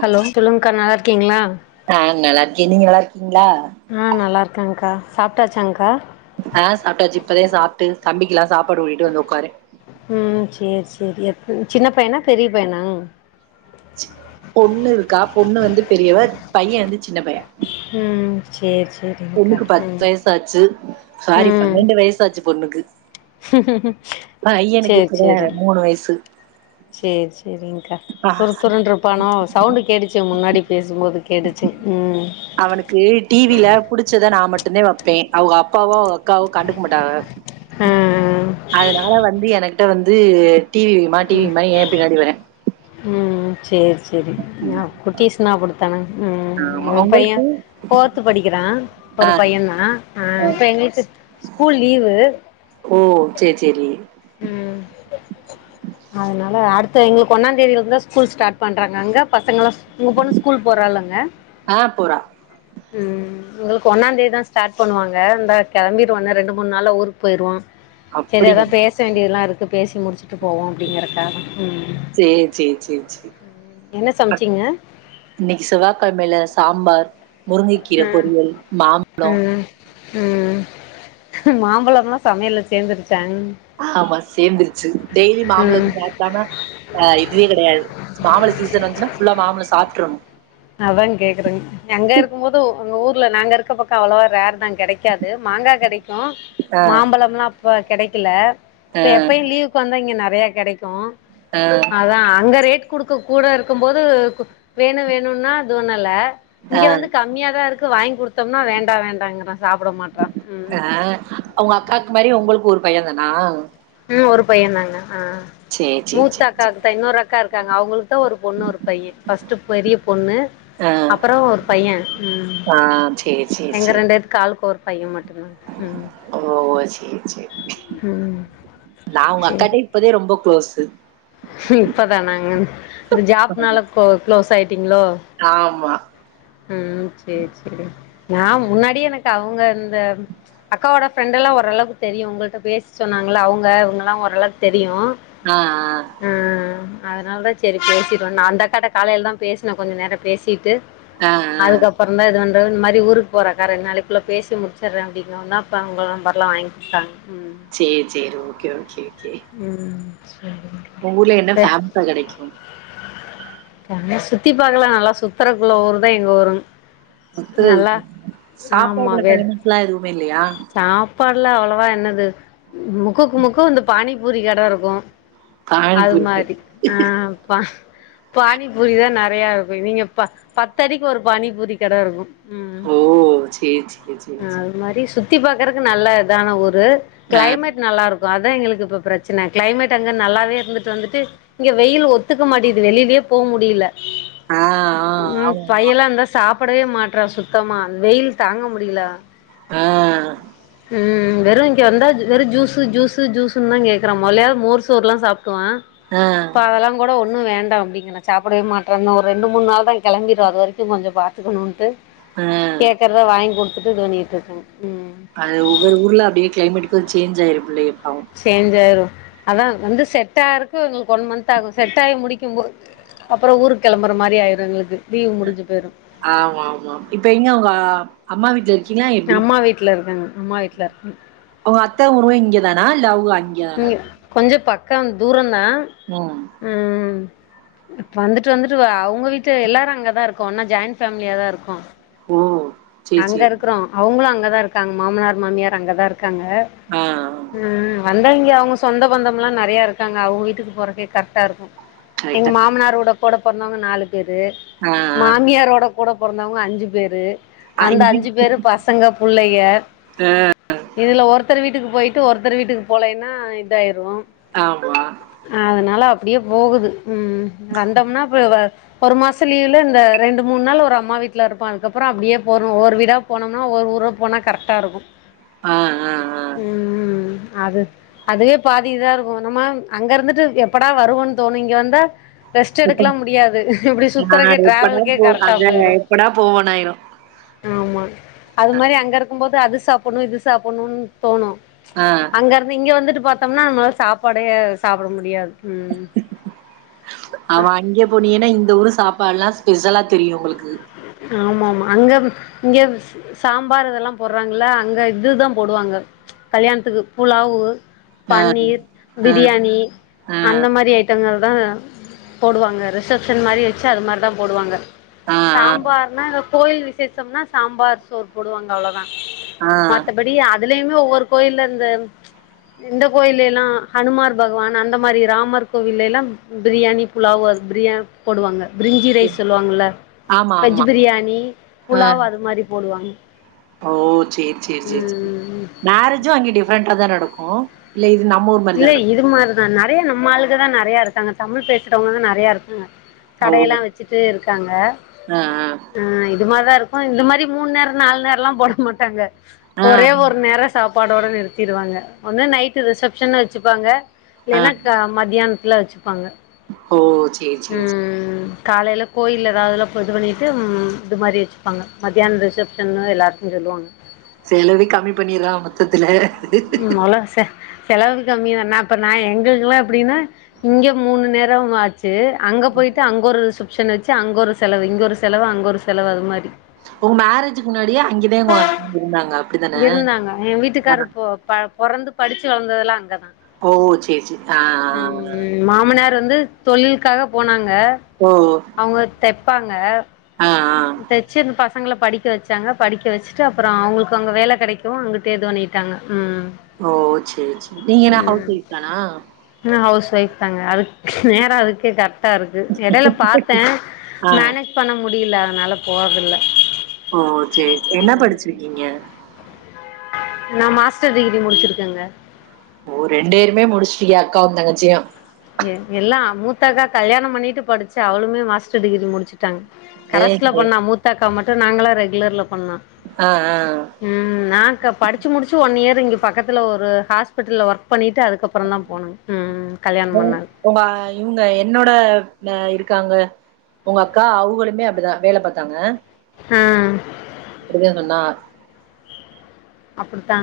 Hello சொல்லுங்க்கா நல்லாருக்கீங்களா அ நல்லாருக்கே நீங்க நல்லாருக்கீங்களா அ நல்லாருக்கங்க்கா சாப்ட்டாச்சாங்க்கா அ சாப்ட்டாச்சு இப்பதா சாப்ட்டு தம்பிக்கிலா சாப்பாடு ஊட்டிட்டு வந்து ஒக்காறேன் ம் சேரி சேரி எத்துன் சின்ன பையனா பெரிய பையனா பொண்ணுருக்கா பொண்ணு வந்து பெரியவ பையன் வந்து சின்னப்பய ம் சேர் சேர் பொண்ணுக்கு பத்து வயசாச்சு சாரி ம் பன்னெண்டு வயசாச்சு பொண்ணுக்கு பயனுக்கு சேரி இப்பதா சேரி மூணு வயசு சேரி சேரிங்க்கா ஆ துரு துருன்ருப் பானோ சவுண்ட்டு கேட்டுச்சு முன்னாடி பேசும்போது கேட்டுச்சு ம் அவனுக்கு டிவில புடிச்சத நா மட்டந்தே வப்பே அவுக அப்பாவோ அக்கவோ கண்டுக மாட்டாக ஆ ஆ அதனால வந்து எனகிட்ட வந்து டிவி வை மா டிவி வைமா ஏம்பின்னாடி வரா ம் ம் சேர் செரி ஞா கொட்டேஸ்யனா கொடுத்தாங்க ம் ஆமா உங்களுக்கு ஏம்ப்பையன் ஃபோர்த்து படிக்கிறான் ஆ ஒரு பையந்தான் அ ஆ. இப்ப எங்களுக்கு ஸ் ஸ்கூல் லீவு ஓ சேரி சேரி ம் அதனால அடுத்த எங்களுக்கு ஒன்னா தேதிலருந்தான் ஸ்கூல் ஸ்டார்ட் பண்றாங்க அங்க பசங்களா உங்க பொண்ணு ஸ்கூல் போறாளாங்க அ போறா ம் எங்களுக்கு ஒன்னாந்தேதி தான் ஸ்டார்ட் பண்ணுவாங்க இந்தா கெளம்பிருவோம் இன்னும் ரெண்டு மூணு நாள்ல ஊருக்ப்போயிருவோம் செரி அப்படியா அதான் பேச வேண்டியதல்லாருக்கு பேசி முடிச்சுட்டு போவோம் அப்டிங்கறக்காக ம் சேரி சே சே சே என்ன சமச்சீங்க இன்னக்கி செவ்வாக்கழமெல சாம்பார் முருங்கக்கீர ம் பொரியல் மாம்பொழம் ம் ம் மாம்பழம்மா சமையல்ல சேந்துருச்சா ஆமா சேந்துருச்சு டெய்லி ம் மாம்பழம் சாப் ப்டாம ஆ இதுவே கெடயாது மாம்பழ சீசன் வந்துச்சுனா ஃபுல்லா மாம்பழம் சாப்ட்றணு அதான்ங் கேக்குறேங் எங்க இருக்கும் மோதும் உங்க ஊர்ல நாங்க இருக்க பக்கம் அவ்வளவா ரேர் தான் கடைக்காது மாங்காய் கடைக்கும் ஆ மாம்பழம்லாம் அப்ப கடைக்கில ஆ இப்ப எப்பயும் லீவுக்கு வந்தா இங்க நறைய கெடைக்கும் ஆ அதா அங்க ரேட் குடுக்க கூட இருக்கும் போது வேணும் வேணும்ன்னா அது ஒண்ணுல்ல ஆ இங்க வந்து கம்மியாதான் இருக்கு வாங்கி கொடுத்தாம்னா வேண்டாம் வேண்டாங்கறாங்க அ அவ்ங்க அக்காக்கு மாரி உங்ளுக்கு ஒரு பையன் தானா ம் ஒரு பையன் தாங்க ஆ சேரி சேரி சேரி சேரி மூத்தக்காக் மூத்த இன்னோரு அக்கா இருக்காங்க அவுங்களுக்கு தான் ஒரு பொண்ணு ஒரு பையன் ஃபஸ்ட்டு பெரிய பொண்ணு ஆ அப்புறோம் ஒரு பையன் ம் ஆ சேரி சேரி எங்க சேரி ரெண்டு பேத்துக்கு ஆலுக்கு ஒரு பையன் மட் டும்தான் ம் ஓ சேரி சேரி ம் நான் உங்க அக்காக்கே இப்தேன் ரொம்ப க்குளோஸ்சு ம் இப்பதானங்க இந்த ஜாப்னால கோ குளோஸ் ஆயிட்டீங்ளோ ஆமா ம் சேரி சேரி நா முன்னாடி எனக்கு அவுங்க இந்த அக்காவோட ஃப்ரெண்ட் எல்லாம் ஓரளவுக்கு தெரியும் உங்ககிட்ட பேச சொன்னாங்கள அவுங்க இவங்க எல்லாம் ஓரளவுக்கு தெரியும் ஆ ஆ ஆ அதனால தான் சேரி பேசிடுவே நான் அந்த அக்காட்ட காலைல தான் பேசுனன் கொஞ்சோம் நேரம் பேசிட்டு ஆ ஆ அதுக்கப்புறோம் தான் இது வந்து இந்த மாரி ஊருக்கு போறக்கா ரென்டு நாளைளுள்ள பேசி முடிச்சுறன் அப்டின்னா வொன்னாக்கா அவுங்க நம்பர்லாம் வாங்கி குத்தாங்க ம் சேரி சேரி ஓகே ஓகே ஓகே ம் சேரிங்க உங்க ஊர்ல என்ன பேமஸ்சா கெடைக்கும் என்ன சுத்தி பாக்கலாம் நல்லா சுத்தறக்குள்ள ஊர் தான் எங்க ஊரும் நல்லா சாப்பாடுல ஆமாங்க ஃபேமஸ்லாம் எதுவுமே இல்லையா? சாப் சாப்பாடுல அவ்ளோவா என்னது முக்குக்கு முக்குக்கு வந்து பானிபூரி கட இருக்கும் பானி அது பூரி. மாரி ஆ பா பானிபூரிதான் நறையா இருக்கும் இவிங்க ப பத்தடிக்கு ஒரு பானிபூரி கட இருக்கும் ம் ஓ! சேரி, சேரி, சேரி, ம் சேரி. அதுமாரி சுத் சுத்தி பாக்குறதுக்கு நல்ல தி பாக்குறக்கு நல்ல இதான ஊரு ஆ. கிளைமேட் நல்லாருக்கு அத எங்களுக் இப்ப பிரச்சனை கிளைமேட் அங்க நல்லாவே இருந்துட்டு வந்துட்டு இங்க வெயில் ஒத்துக்க மாட்டேது வெளியிலயே போ முடில ஆ, ஆ. ம் ஆமாமா. பையெல்லா இந்தா சாப்பிடவே மாற்ற சுத்தமா வெயில் தாங்க முடில ஆ ம் ம் வெறும் இங்க வந்தா வெறும் ஜூசு ஜூசு ஜூஸ் ட்டும்தா கேக்குற மோதலையாது மோர் சோறுல்லா சாப்டுவா ஆ இப்ப அதெல்லா கூட ஒண்ணு வேண்டா அப்டிங்கிற சாப்பிடவே மாட்ற ஒரு ரெண்டு மூணு நாள் தா கிளம்பிடுவ அது வரைக்கு கொஞ்ச பாத் துக்கணுன்ட்டு ஆ கேக்கறத வாங்கி குடுத்துட்டு இது பண்ணிட்டு இருக்க ம் அது ஒவ்வரு ஊரல அப்டியே கிளைமேட் கு சேஞ்ச் ஆயிரும் புள்ளைக பாவோ சேஞ்ச் ஆயிரு அதா வந்து செட்டாக எங்களுக்கு ஒன் மந்த் ஆகும் செட் ஆகி முடிக்கும்போது அப்பறம் ஊரு கிளம்புற மாரி ஆயிரும் எங்களுக்கு லீவு முடிஞ்சு போயிரும் ஆமாமா இப்ப எங்க உங்க அம்மா வீட்ல இரு அம்மா வீட்ல இருக்கங்க அம்மா வீட்ல இருக்கங் அவ அத்த ஊரு இங்கே தானா இல்ல அவு இங்க கொஞ்ச பக்கம் தூரம்தா ம் ம் வந்துட்டு வந்துட்டு அவுங்க வீட்டு எல்லாரு அங்கதா இருக்கோ ஒன்னா ஜாயிண்ட் ஃபேமிலியாதா இருக்கோ ஓ! சேரி, சேரி. அங்கருக்குறோ அவுங்களு அங்கதா இருக்காங்க மாமனார் மாமியார் அங்கதா இருக் காங்க ஆ, ஆ. ம் ம் வந்த இங்க அவுங்க சொந்த பந்தம் எல்லாம் நெறைய இருக்காங்க அவுங்க வீட்டுக்கு போறக்கே கரெக்டா இருக்கு எங்க கரெக்ட்டா. மாமனாரோட கூட பேறந்தவங்க நாலு பேரு ஆ, ஆ. மாமியாரோட கூட பொறந்தவங்க அஞ்சு பேரு அ அந்த இங்க அஞ்சு பேரு பசங்க புள்ளைக ஆ இதுல ஒருத்தர் வீட்டுக்கு போயிட்டு ஒருத்தர் வீட்டுக்கு போலேன்னா இதாயிரு ஆமா அதுனால அப்டியே போகுது ம் வந்தோம்னா அப்ப வ ஒரு மாசம் லீவ்ல இந்த ரெண்டு மூணு நாள் ஒரு அம்மா வீட்ல்ல இருப்பான் அதுக்கப்பற அப்டியே போறணு ஒவ்வொரு விடா போனோம்னா ஒவ்வொரு ஊர போனா கரெக்டாக இருக்கு ஆ ஆ ஆ ம் ம் அது அதுவே பாதி‌ இதா இருக்கு நம்ம அங்க இருந்துட்டு எப்படா வருவோன்னு தோணு இங்க வந்தா ரெஸ்ட் எடுக்கலா முடியாது இப்டி ஆ சுத்துறதுக்கே எப்படா டிராவலுக்கே போ கரெக்டா அத போயிடும் எப்படா போவோனாயிரு ஆமா அது மாரி அங்க இருக்கம் போது அது சாப்புணு இது சாப்புணு தோணு ஆ இங்கருந்து இங்க வந்துட்டு பார்த்தோம்னா நம்மளால சாப்பாடே சாப்ட முடியாது ம் அவன் அங்க பொனியன்னா இந்த ஊரு சாப்பாடுல்லா ஸ்பெஷலா தெரியு உங்களுக்கு ஆமாமா அங்கருந் இங்கருந் சாம்பார் இதெல்லா போறாங்கல்லா அங்க இதுதா போடுவாங்க கல்யாணத்துக்கு புலாவு ஆ பன்னீர் ஆ பிரியாணி ஆ அந்த மாரி ஐ ட்டங்கள் தா போடுவாங்க ரிசப்ஷன் மாரி வச்சு அது மாரி தா போடுவாங்க ஆ சாம்பார்னா இந்த கோவில் விசேஷம்னா சாம்பார் சோர் போடுவாங்க அவ்வளதா ஆ அப்படி அதுலயுமே ஒவ்வரு கோயில்ல அந்த எந்த கோயில எல்லா ஹனுமார் பகவான் அந்த மாரி ராமர் கோவில்லால்லா பிரியாணி புலாவ் அ பிரியா போடுவாங்க பிரிஞ்சி ரைஸ் சொல்லுவாங்கள்ல ஆமா வெஜ் ஆமா பிரியாணி ஆ புலாவ் அது மாரி போடுவாங்க ஓ சேரி சேரி சேரி சேரி ம் மேரேஜும் அங்க டிஃரெண்டா தா நடக்கு இல்ல இது நம்ம ஊர் மாரிதா இல்ல நடக்கு இது மாரிதா நெறைய நம்ம ஆளுகதா நெறைய இருக்காங்க தமிழ் பேசுறவங்கதா நெறைய இருக்காங்க கடையெல்லா ஓ வச்சுட்டு இருக்காங்க ஆ ஆ ஆ இது மாரிதா இருக்கும் அ அ இது மாரி தா இருக்கு இந்த மாரி மூணு நேரோ நாலு நேரல்லா போட மாட்டாங்க ஆ ஆ ஒரே ஒரு நேரோ சாப்பாடோடு நிறுத்திடுவாங்க வந்து நைட்டு ரிசப்ஷன் வச்சுப்பாங்க ஆ இல்லேனா க‌ மத்தியானத்துல வச்சுப்பாங்க ஓ சேரி சேரி சே ம் காலையில கோயில ஏதாவதுலா இது பண்ணிட்டு இது மாரி வச்சுப்பாங்க மத்தியானோ ரிசப்ஷன்னு எல்லாருக்கு சொல்லுவாங்க செலவே கம்மி பண்ணியர்லா மொத்ததுல ம் ஒல சே செலவு கம்மிய தா நா அப்ப நா எங்களுக்கல்லா எப்டின்னா இங்க மூணு நேரம் ஆச் ச்சு அங்க போயிட்டு அங்க ஒரு ரிசப்ஷன் வச்சு அங்க ஒரு செலவு இங்க ஒரு செலவு அங்க ஒரு செலவு அது மாரி உங்க மேரேஜ்க்கு முன்னாடியே அங்கேதே இருந்தாங்க அப்படிதானே? இருந்தாங்க எங்க ஆ. வீட்டுக்காரரு ப பொ பொறந்து படிச்சு வளர்ந்ததெல்லா அங்கதா ஓ சேரி சேரி ஆ ஆ ங்க ம் மாமனார் வந்து தொழிலுக்காக போனாங்க ஓ ஓ அவங்க தெப்பாங்க தெச்சு இந்த பசங்கள படிக் டிக்க வச்சாங்க படிக்க வச்சுட்டு அப்புறோ அவங்களுக்கு அங்க வேல கெடைக்கவு அங்குட்டே இது பண்ணிட்டாங்க ம் ஓ சரி சரி நீங்க என்ன ஹவுஸ் ஒய்ஃப் தானா ம் நா ஹவுஸ் ஒய்ஃப் தாங்க அதுக்கு நேரோ அதுக்கே கரக் ட்டா இருக்கு எடைல பார்த்தே ஆ. மனேஜ் பண்ண முடியல அதனால போறதில்ல ஓ சேரி என்னப் படிச்சிருக்கீங்க நா மாஸ்டர் டிகிரி முடிச்சிருக்கேங்க ஓ ரெண்டேருமே முடிச்சிட்யே அக்காவுந்தங்கச்சியு எல்லா மூத்தக்கா கல்யாணோ பண்ணிட்டு படிச்சா அவளுமே மாஸ்டர் டிகிரி முடிச்சுட் டாங் ஏய் கரஸ்ல ஏ பண்ணா மூத்தாக்கா மட்டு நாங்களா ரெகுலர்ல பண்ணோ ஆ ஆ நாங்கா படிச்சு முடிச்சு ஒன் இயர் இங்க பக்கத்துல ஒரு ஹாஸ்பிட்டல்ல ஒர்க் பண்ணிட்டு அதுக்கப்புறோ தா போனேங் கல் இவங்க உங்க இவங்க என்னோட இருக்காங்க உங்க அக்கா அவகளுமே அப்டிதா வேல பார்த்தாங்க ம் அப்டிதா சொன்னா அப்டித்தா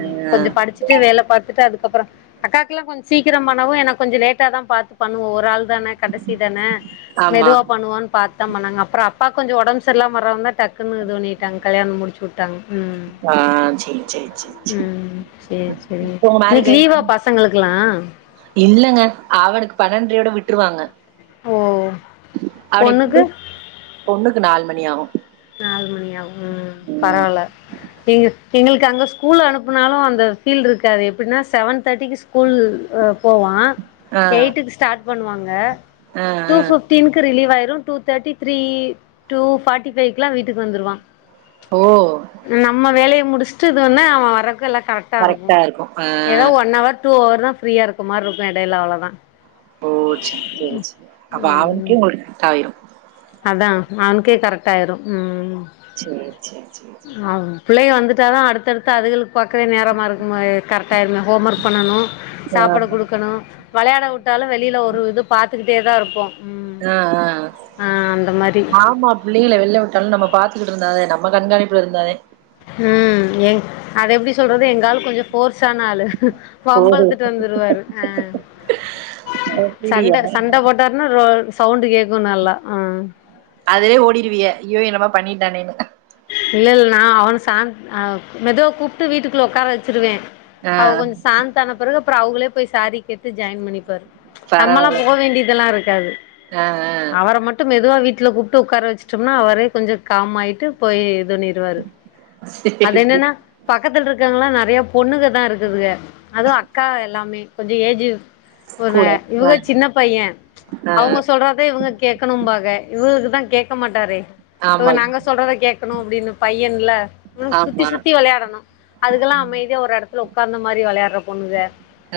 அ கொஞ்சம் படிச்சுட்டு வேல பார்த்துட்டு அதுக் கப்புறோ அக்காக்குல்லா கொஞ்சோ சீக்கிரோ பண்ணவு எனக்கு கொஞ்சோ லேட்டா தா பார்த்து பண்ணுவோ ஒரு ஆள் தானே கடைசி தனே ஆமா. மெதுவா பண்ணுவோன் பார்த் த்தா பண்ணாங்க அப்புறோ அப்பாக் கொஞ்சோ ஒடம்பு சரியில்லாம வறவோனே டக்குன்னு இது பண்ணிட்டாங்க கல்யாணோ முடிச்சுட் டாங் ம் ஆ சரி சரி சரி சரி. ம் செரி செரிங்க உங்க இன்னைக்கி மேரேஜ் ஆயி லீவா எத்தன பசங்களுக்குல்லா இல்லங்க அவனுக்கு பன்னெண்ரையோட விட்ருவாங்க ஓ அவனை பொண்ணுக்கு இப்போஸ் பொண்ணுக்கு நாலு மணி ஆகு நாலு மணி ஆகு ம் பரவால்ல நீங்க எங்களுக்கு அங்க ஸ்கூல் அனுப்புனாலு அந்த ஃபீல் ருக்காது எப்டினா செவன் தேர்டிக்கு ஸ் ஸ்கூல் அ போவா ஆ, எயிட்டுக்கு ஸ்டார்ட் பண்ணுவாங்க ஆ, டூ ஆ. ஃபிஃப் டின்கு ரிலீவ் ஆயிரு two thirty three two forty ஃபைவ்க்குலா வீட்டுக்கு வந்துருவா ஓ நம்ம வேலைய முடிச்சுட்டு இது பண்ணா அவ வரக்கு எல்லா கரெக்ட்டா இருக்கு இருக்கும். ஆ. எதோ ஒன் ஹவர் டூ ஹவர் தா ஃப்ரீயா இருக்க மார் இருக்கு எடைல அவ்ளோதா ஓ சேரி சேரி சேரி அப்ப அவனுக்கே உங்களுக்கு ட்டாயிரு அதா அவனுக்கே கரெக்ட்டாயிரு ம் சேரி சேரி சேரி சேரி பிள்ளைக வந்துட்டாதா அடுத்தடுத்து அதுகளுக்கு பாக்கவே நேரமா இருக்கு மாரியே இரு கரெக்ட்டா ஆயிருமே ஹோம் ஒர்க் பண்ணணு ஆ, சாப்பாட குடுக்கணு வெளாட வுட்டாலு வெளில ஒரு இது பாத்துக்கிட்டே தா இருப்போ ம் ஆ ஆ ஆ அந்த மாரி ஆமா ப் பிள்ளைகள வெளில வுட்டாலு நம்ம பாத்துக்கிட்டு இருந்தாதே நம்ம கண்காணிப்புல இருந்தாதே ம் எ அது எப்டி சொல்றது எங்காளு கொஞ்சோ ஃபோர்ஸான ஆளு ஓஹோ! வம்பிழுத்துட்டு வந்துருவாரு ஆ அப்டியா? சண்ட சண்ட போட்டாருனா ரோ சவுண்டு கேக்கு நல்லா ஆ அதுவே ஓடிருவிய்க அய்யோ என்னமோ பண்ணிட்டானேனு இல்ல இல்ல நா அவன சாந் ஆ மெதுவா கூப்ட்டு வீட்டுக்குள்ள ஒக்கார வச்சிருவே ஆ, அவ கொஞ்சோ சாந்தான பெறகு அப்பற அவுகளே போய் சாரி கேட்டு ஜாயின் பண்ணிப்பாரு நம்மளா போ பரவால்லங்க. வேண்டியதெல்லா இருக்காது ஆ, ஆ. அவர மட் டு மெதுவா வீட்ல கூப்பிட்டு உக்கார வச்சுட்டோம்னா அவரே கொஞ்ச காம் ஆயிட்டு போய் இது பண்ணிருவாரு அது சரி. என்னன்ன பக்கத்துல இருக்கங்கெல்லா நெறைய பொண்ணுங்க தா இருக்குதுக அதும் அக்கா எல்லாமே கொஞ்சோ ஏஜ்ஜீ கூட. பொண்ணுக ஆ, இவுக சின்ன பையே ஆ. அவுங்க சொல்றத இவுங்க கேக்கணும்பாக இவுகளுக்குதா கேக்க மாட்டாரே இவுக ஆமா. நாங்க சொல்றத கேக் கேக்கணு அப்டின்னு பையேன்ல இவனுக்கு சுத்தி ஆமா. சுத்தி வெளையாடணு அதுகெல்லா அ அமைதியா ஒரு எடத்துல ஒக்காந்த மாரி வெளையாடுற பொண்ணுக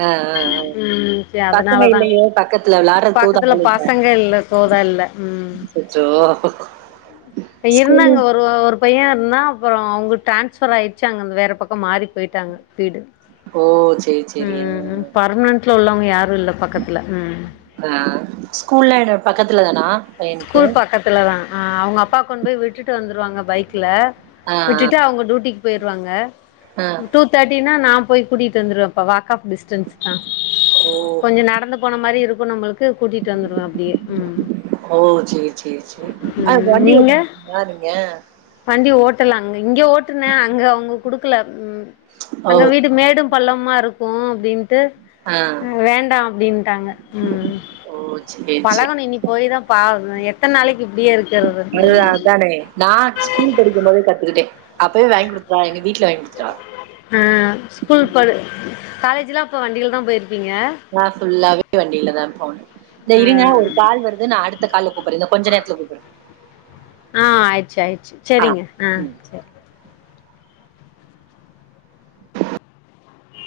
அ அ ம் சே பசங்க அதனாலதா இல்லையோ பக்கத்துல விளாட்றதுக்கு பக்கத்துல ஆள் பசங்க இல்ல தோதா இல்ல ம் அச்சோ இப்ப இருந்தாங்க ஒரு ஓ ஒரு பையே இருந்தா அப்பறோ அவுங்க டிரான்ஸ்ஃபர் ஆயிருச்சு அங்க அங்க வேற பக்கம் மாறி போய்ட்டாங்க வீடு ஓ! சரி சரி. அ ம் பர்மனன்ட்ல உள்ளவுங்க யாரு இல்ல பக்கத்துல ம் ஆ ஸ்கூல்ல எட பக்கத்துல தானா பையனுக்கு? ஸ்கூல் பக்கத்துல தா அ அவுங்க அப்பா கொண்டு போய் விட்டுட்டு வந்துருவாங்க பைக்ல ஆ விட்டுட்டு அவுங்க ட்யூட்டிக்கு போயிருவாங்க அ டூ தேட்டினா நா போய் கூட்டிட்டு வந்துருவேபா வாக் ஆப் டிஸ்டன்ஸ் தா ஓ! கொஞ்சோ நடந்து போன மாரி இருக்கு நம்மளுக்கு கூட்டிட்டு வந்துருவே அப்டியே ம் ஓ சேரி சேரி சேரி அ ம் வண்டி ஓட்ட நீங்க மாட்டிங்களா நீங்க வண்டி ஓட்டல அங்க இங்க ஓட்டுனே அங்க அவுங்க குடுக்கல ம் ஓ! அங்க வீடு மேடும் பளமாருக்கு அப்டின் ட்டு ஆ வேண்டா அப்டின்ட்டாங்க ம் ஓ! சரி சரி. பழகனும் இனி போயி தா பாவம் எத்தன் நாளைக்கு இப்டியே இருக்கிறது முருகா ம் அதானே நா ஸ்கூல் படிக் க்கும் போதே கத்துக்கிட்டே அப்பவே வாய்ங் குடுப்பா எங்க வீட்ல வாய்ங் குடுத்துட்டா அ ஸ்கூல் போல காலேஜ்ல்லா அப்ப வண்டில தா போயிருப்பீங்க நா ஃபுல்லாவே வண்டில தா போனே இந்த ஆ இருங்க ஒரு கால் வருது நா அடுத்த கால்ல கூப்பிறேங்க கொஞ்ச நேரத்துல கூப்பிறே ஆ ஆய்ச்சு ஆய்ச்சு செரிங்க ஆ சரி